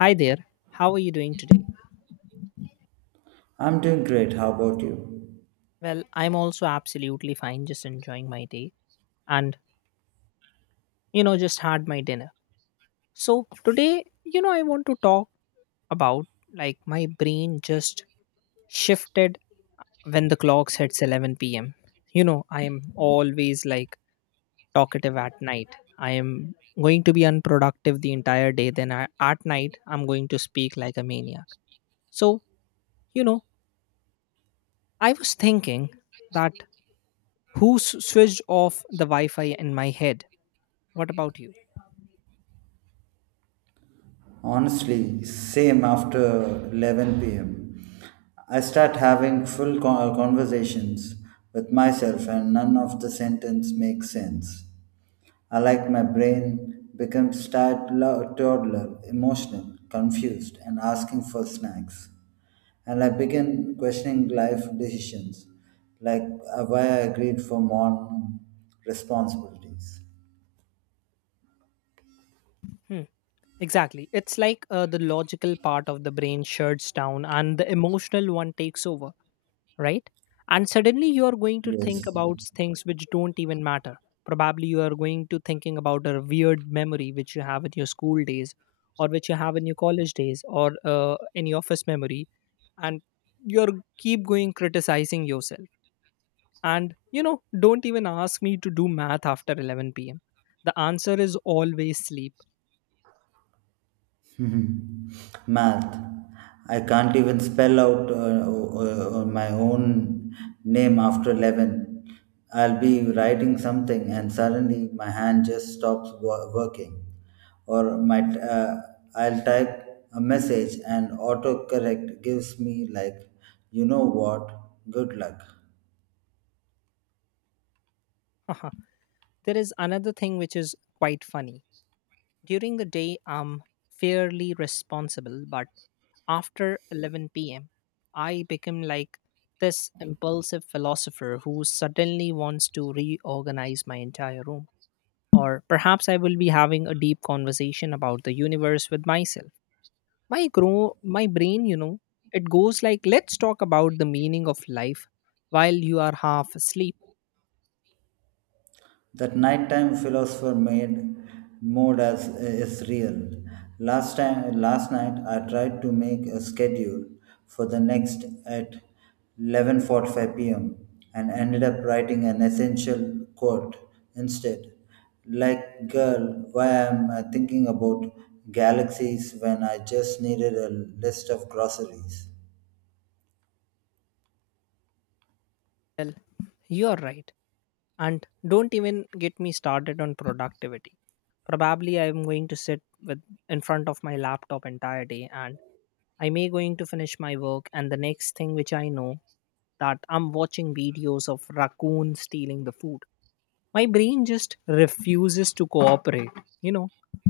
Hi there. How are you doing today? I'm doing great. How about you? Well, I'm also absolutely fine, just enjoying my day and just had my dinner. So, today, I want to talk about like my brain just shifted when the clocks hits 11 p.m. I am always like talkative at night. I am going to be unproductive the entire day. Then at night, I'm going to speak like a maniac. So, you know, I was thinking that who switched off the Wi Fi in my head? What about you? Honestly, same after 11 pm. I start having full conversations with myself, and none of the sentence makes sense. I like my brain becomes toddler, toddler, emotional, confused, and asking for snacks. And I begin questioning life decisions, like why I agreed for more responsibilities. Hmm. Exactly. It's like the logical part of the brain shuts down and the emotional one takes over, right? And suddenly you are going to think Yes. about things which don't even matter. Probably you are going to thinking about a weird memory which you have in your school days or which you have in your college days or any office memory, and you're keep going criticizing yourself. And don't even ask me to do math after 11 p.m. The answer is always sleep. Hmm. Math. I can't even spell out my own name after 11. I'll be writing something and suddenly my hand just stops working. Or I'll type a message and autocorrect gives me, like, you know what, good luck. There is another thing which is quite funny. During the day, I'm fairly responsible, but after 11 p.m., I become like this impulsive philosopher who suddenly wants to reorganize my entire room. Or perhaps I will be having a deep conversation about the universe with myself. My brain, it goes like, let's talk about the meaning of life while you are half asleep. That nighttime philosopher made mode as is real. Last night, I tried to make a schedule for the next at 11:45 p.m. and ended up writing an essential quote instead. Like, girl, why am I thinking about galaxies when I just needed a list of groceries? Well, you are right. And don't even get me started on productivity. Probably I am going to sit with in front of my laptop entire day, and I may going to finish my work, and the next thing which I know, that I'm watching videos of raccoon stealing the food. My brain just refuses to cooperate, you know.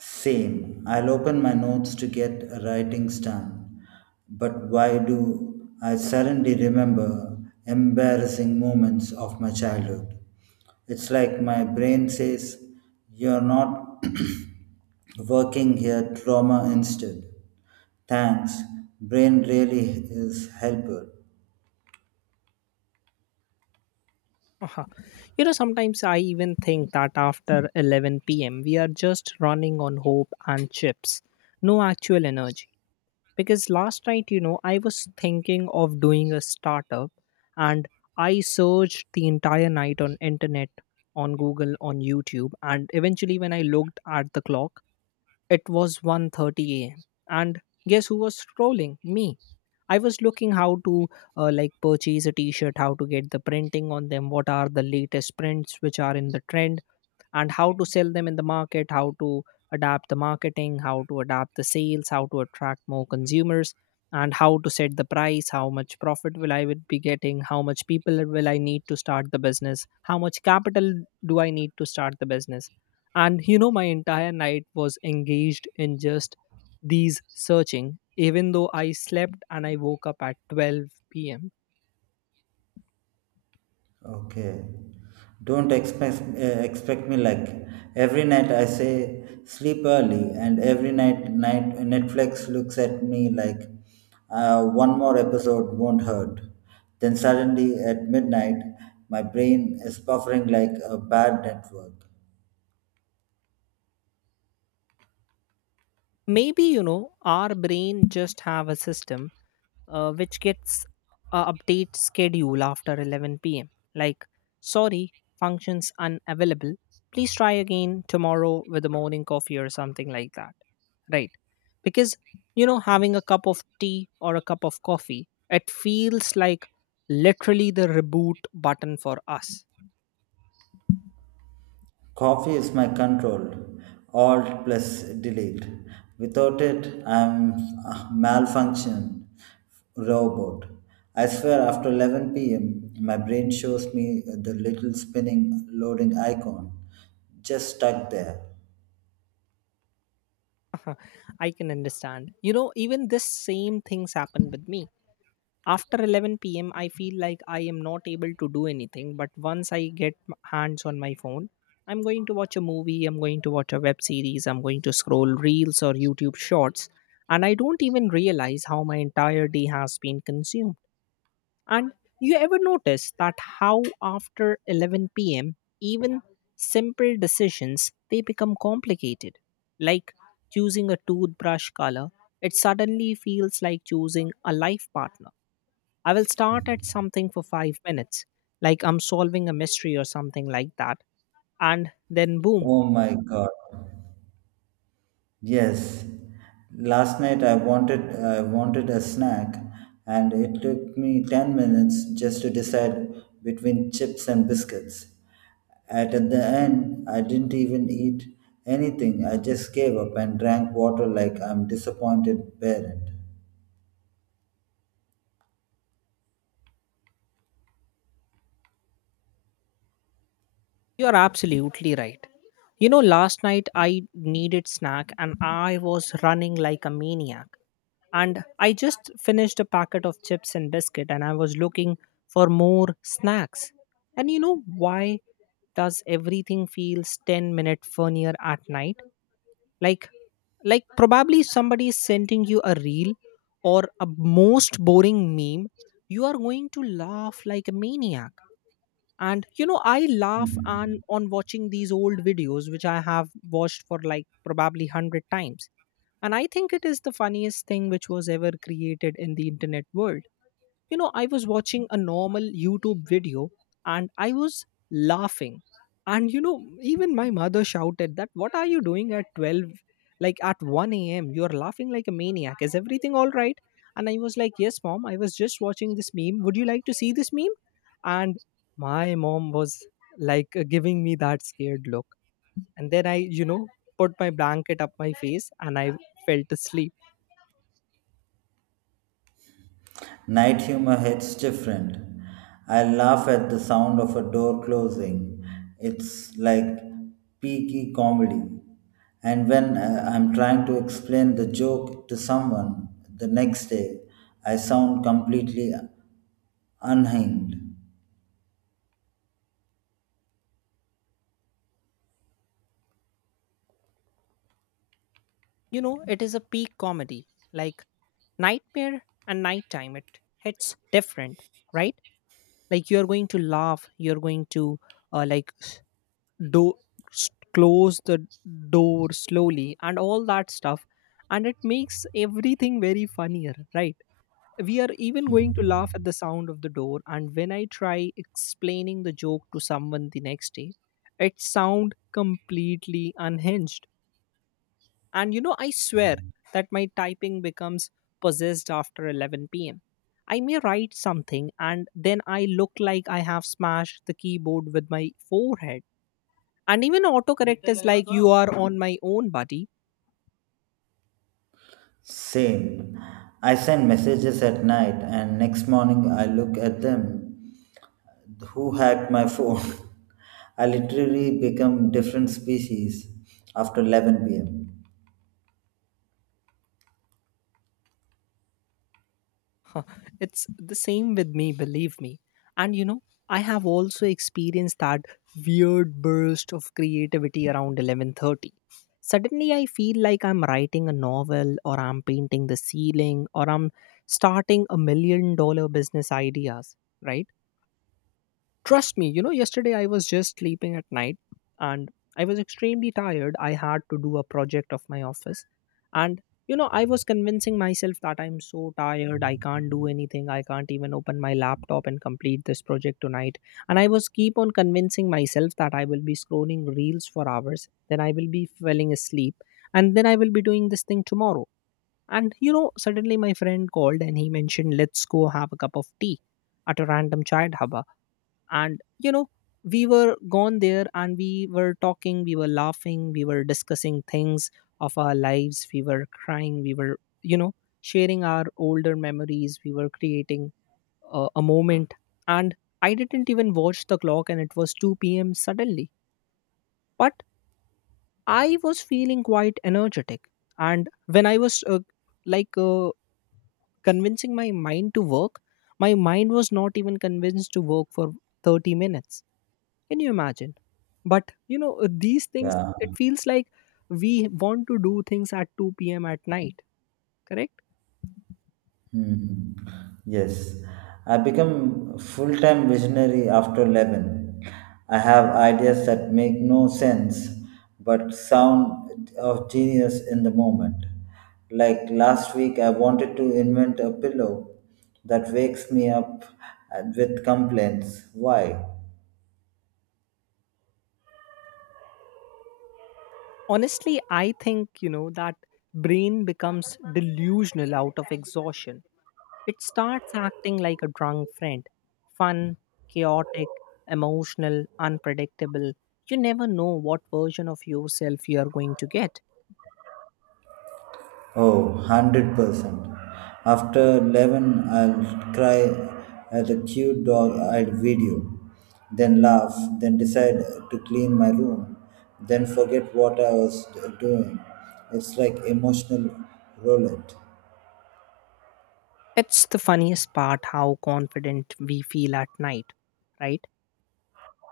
Same. I'll open my notes to get writings done. But why do I suddenly remember embarrassing moments of my childhood? It's like my brain says, "You're not working here, trauma instead." Thanks. Brain really is helper. Uh-huh. Sometimes I even think that after 11 p.m., we are just running on hope and chips, no actual energy. Because last night, I was thinking of doing a startup, and I searched the entire night on internet, on google, on youtube, and eventually when I looked at the clock, it was 1:30 a.m. And guess who was scrolling me. I was looking how to like purchase a t-shirt, how to get the printing on them, what are the latest prints which are in the trend, and how to sell them in the market, how to adapt the marketing, how to adapt the sales, how to attract more consumers, and how to set the price, how much profit will I would be getting, how much people will I need to start the business, how much capital do I need to start the business. And my entire night was engaged in just these searching, even though I slept and I woke up at 12 p.m. Okay. Don't expect expect me like every night I say sleep early, and every night Netflix looks at me like one more episode won't hurt. Then suddenly at midnight, my brain is buffering like a bad network. Maybe our brain just have a system, which gets a update schedule after 11 p.m., like, sorry, functions unavailable, please try again tomorrow with the morning coffee or something like that, right? Because having a cup of tea or a cup of coffee, it feels like literally the reboot button for us. Coffee is my control. Alt plus delete. Without it, I'm a malfunction robot. I swear, after 11 p.m., my brain shows me the little spinning loading icon just stuck there. I can understand. Even this same things happen with me. After 11 p.m., I feel like I am not able to do anything. But once I get hands on my phone, I'm going to watch a movie, I'm going to watch a web series, I'm going to scroll reels or YouTube shorts. And I don't even realize how my entire day has been consumed. And you ever notice that how after 11 p.m., even simple decisions, they become complicated. Like choosing a toothbrush color, it suddenly feels like choosing a life partner. I will start at something for 5 minutes, like I'm solving a mystery or something like that. And then boom, Oh my god. Yes, last night I wanted a snack, and it took me ten minutes just to decide between chips and biscuits. At the end, I didn't even eat anything. I just gave up and drank water like I'm disappointed parent. you're absolutely right. You know, last night I needed snack and I was running like a maniac. And I just finished a packet of chips and biscuit, and I was looking for more snacks. And you know why does everything feels 10-minute funnier at night? Like like probably somebody is sending you a reel or a most boring meme, you are going to laugh like a maniac. And you know, I laugh on Mhm. on watching these old videos which I have watched for like probably 100 times, and I think it is the funniest thing which was ever created in the internet world. You know, I was watching a normal YouTube video and I was laughing. And even my mother shouted that, What are you doing at 12? Like at 1 a.m., you're laughing like a maniac. Is everything all right? And I was like, Yes, mom, I was just watching this meme. Would you like to see this meme? And my mom was like giving me that scared look. And then I, put my blanket up my face and I fell to sleep. Night humor hits different. I laugh at the sound of a door closing. It's like peaky comedy. And when I'm trying to explain the joke to someone the next day, I sound completely unhinged. It is a peak comedy. Like, Nightmare and nighttime, it hits different, right? Like you're going to laugh, you're going to like do close the door slowly and all that stuff, and it makes everything very funnier, right? We are even going to laugh at the sound of the door, and when I try explaining the joke to someone the next day, it sound completely unhinged. And I swear that my typing becomes possessed after 11 p.m. I may write something and then I look like I have smashed the keyboard with my forehead. And even autocorrect is like, you are on my own, buddy. Same. I send messages at night and next morning I look at them. Who hacked my phone? I literally become different species after 11 p.m. Huh, it's the same with me, believe me. And I have also experienced that weird burst of creativity around 11:30. Suddenly I feel like I'm writing a novel or I'm painting the ceiling or I'm starting $1 million business ideas, right? Trust me, yesterday I was just sleeping at night and I was extremely tired. I had to do a project of my office. And I was convincing myself that I'm so tired. I can't do anything. I can't even open my laptop and complete this project tonight. And I was keep on convincing myself that I will be scrolling reels for hours. Then I will be falling asleep. And then I will be doing this thing tomorrow. And suddenly my friend called and he mentioned, let's go have a cup of tea at a random chai dhaba. And we were gone there, and we were talking, we were laughing, we were discussing things of our lives, we were crying, we were sharing our older memories, we were creating a moment. And I didn't even watch the clock, and it was 2 p.m. suddenly, but I was feeling quite energetic. And when I was like convincing my mind to work, my mind was not even convinced to work for 30 minutes. Can you imagine? But these things, Yeah. it feels like we want to do things at 2 p.m. at night, correct? Hmm. Yes, I become full-time visionary after 11. I have ideas that make no sense but sound of genius in the moment. Like last week, I wanted to invent a pillow that wakes me up with complaints. Why? Honestly, I think, that brain becomes delusional out of exhaustion. It starts acting like a drunk friend, fun, chaotic, emotional, unpredictable. You never know what version of yourself you are going to get. Oh, 100%. After 11, I'll cry at a cute dog eyed video, then laugh, then decide to clean my room, then forget what I was doing. It's like emotional roulette. It's the funniest part how confident we feel at night, right?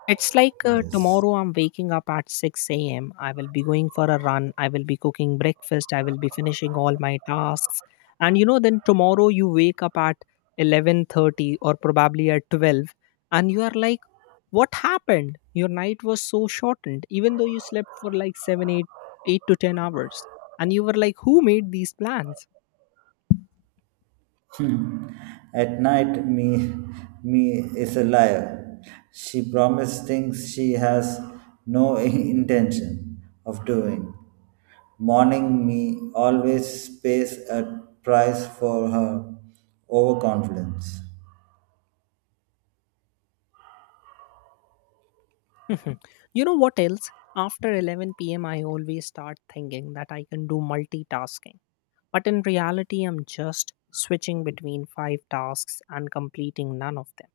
It's like Yes. tomorrow I'm waking up at 6 a.m. I will be going for a run. I will be cooking breakfast. I will be finishing all my tasks. And then tomorrow you wake up at 11:30 or probably at 12, and you are like what happened? Your night was so shortened even though you slept for like 7, 8, 8 to 10 hours. And you were like who made these plans? At night, me, me is a liar. She promises things she has no intention of doing. Morning, me always pays a price for her overconfidence. You know what else? After 11 p.m. I always start thinking that I can do multitasking. But in reality, I'm just switching between five tasks and completing none of them.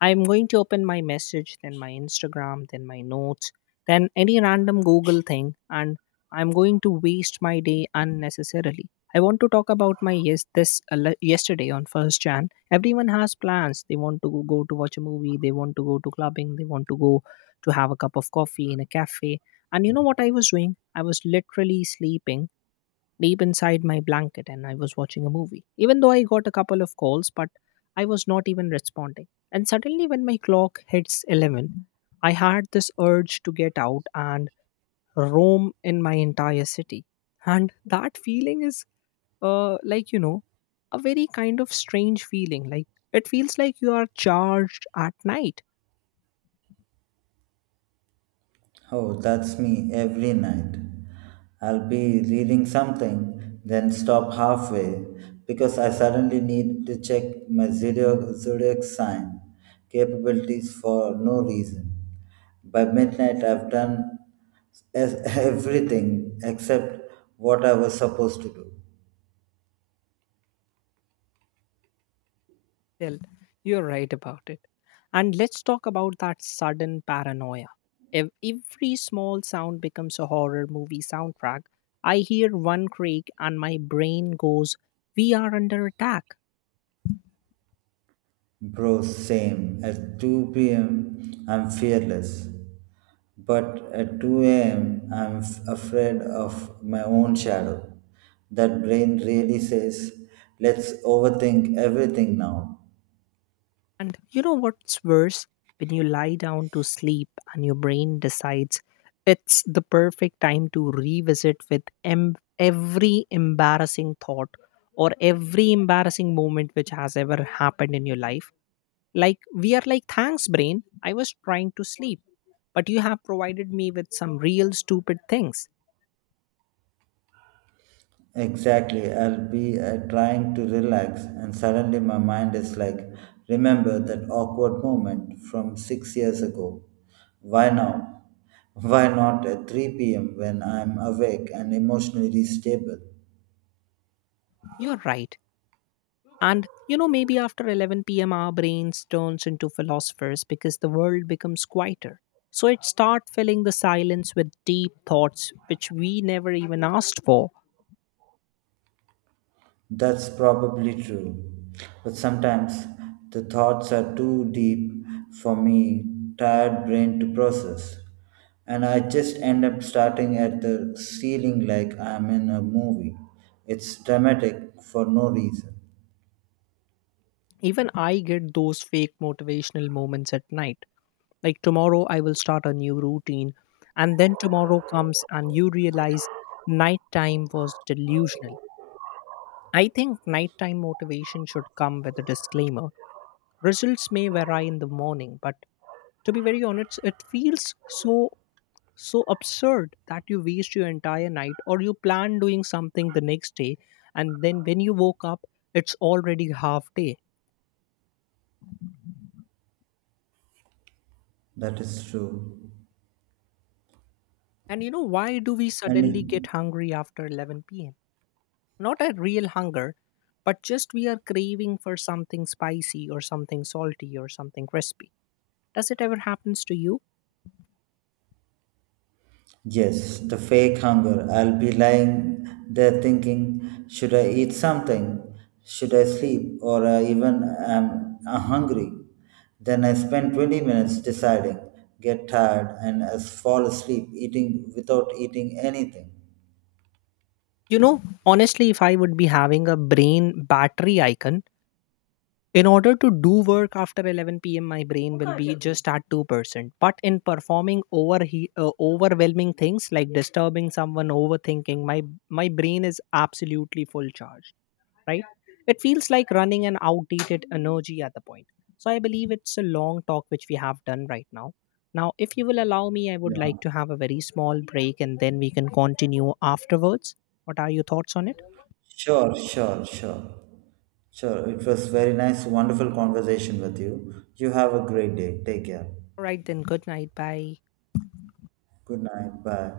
I'm going to open my message, then my Instagram, then my notes, then any random Google thing, and I'm going to waste my day unnecessarily. I want to talk about my yes this le- yesterday on first Jan. Everyone has plans. They want to go to watch a movie. They want to go to clubbing. They want to go to have a cup of coffee in a cafe. And you know what I was doing? I was literally sleeping deep inside my blanket, and I was watching a movie. Even though I got a couple of calls, but I was not even responding. And suddenly, when my clock hits 11, I had this urge to get out and roam in my entire city. And that feeling is like a very kind of strange feeling, like it feels like you are charged at night. Oh, that's me every night. I'll be reading something, then stop halfway because I suddenly need to check my zodiac sign capabilities for no reason. By midnight, I've done everything except what I was supposed to do. Well, you're right about it. And let's talk about that sudden paranoia. If every small sound becomes a horror movie soundtrack, I hear one creak and my brain goes, We are under attack. Bro, same. At 2 p.m., I'm fearless. But at 2 a.m., I'm afraid of my own shadow. That brain really says, let's overthink everything now. And you know what's worse? When you lie down to sleep and your brain decides it's the perfect time to revisit with every embarrassing thought or every embarrassing moment which has ever happened in your life. Like we are like, thanks, brain. I was trying to sleep, but you have provided me with some real stupid things. Exactly, I'll be trying to relax, and suddenly my mind is like, remember that awkward moment from six years ago. Why now? Why not at 3 p.m. when I'm awake and emotionally stable? You're right. And maybe after 11 p.m., our brains turns into philosophers because the world becomes quieter. So it starts filling the silence with deep thoughts which we never even asked for. That's probably true. But sometimes the thoughts are too deep for me tired brain to process. And I just end up starting at the ceiling like I'm in a movie. It's dramatic for no reason. Even I get those fake motivational moments at night. Like tomorrow, I will start a new routine. And then tomorrow comes and you realize nighttime was delusional. I think nighttime motivation should come with a disclaimer. Results may vary in the morning, but to be very honest, it feels so absurd that you waste your entire night or you plan doing something the next day, and then when you woke up, it's already half day. That is true. And why do we suddenly get And hungry after 11 p.m.? Not a real hunger, but just we are craving for something spicy or something salty or something crispy. Does it ever happens to you? yes, the fake hunger. I'll be lying there thinking, should I eat something? Should I sleep? Or I even am hungry? Then I spend 20 minutes deciding, get tired, and fall asleep eating without eating anything. Honestly, if I would be having a brain battery icon, in order to do work after 11 p.m., my brain will be just at 2%. But in performing overwhelming things like disturbing someone, overthinking, my brain is absolutely full charge. Right? It feels like running an outdated energy at the point. So I believe it's a long talk which we have done right now. Now, if you will allow me, I would Yeah. like to have a very small break, and then we can continue afterwards. What are your thoughts on it? Sure, sure, sure. Sure. It was very nice, wonderful conversation with you. You have a great day. Take care. All right, then, good night. Bye. Good night. Bye.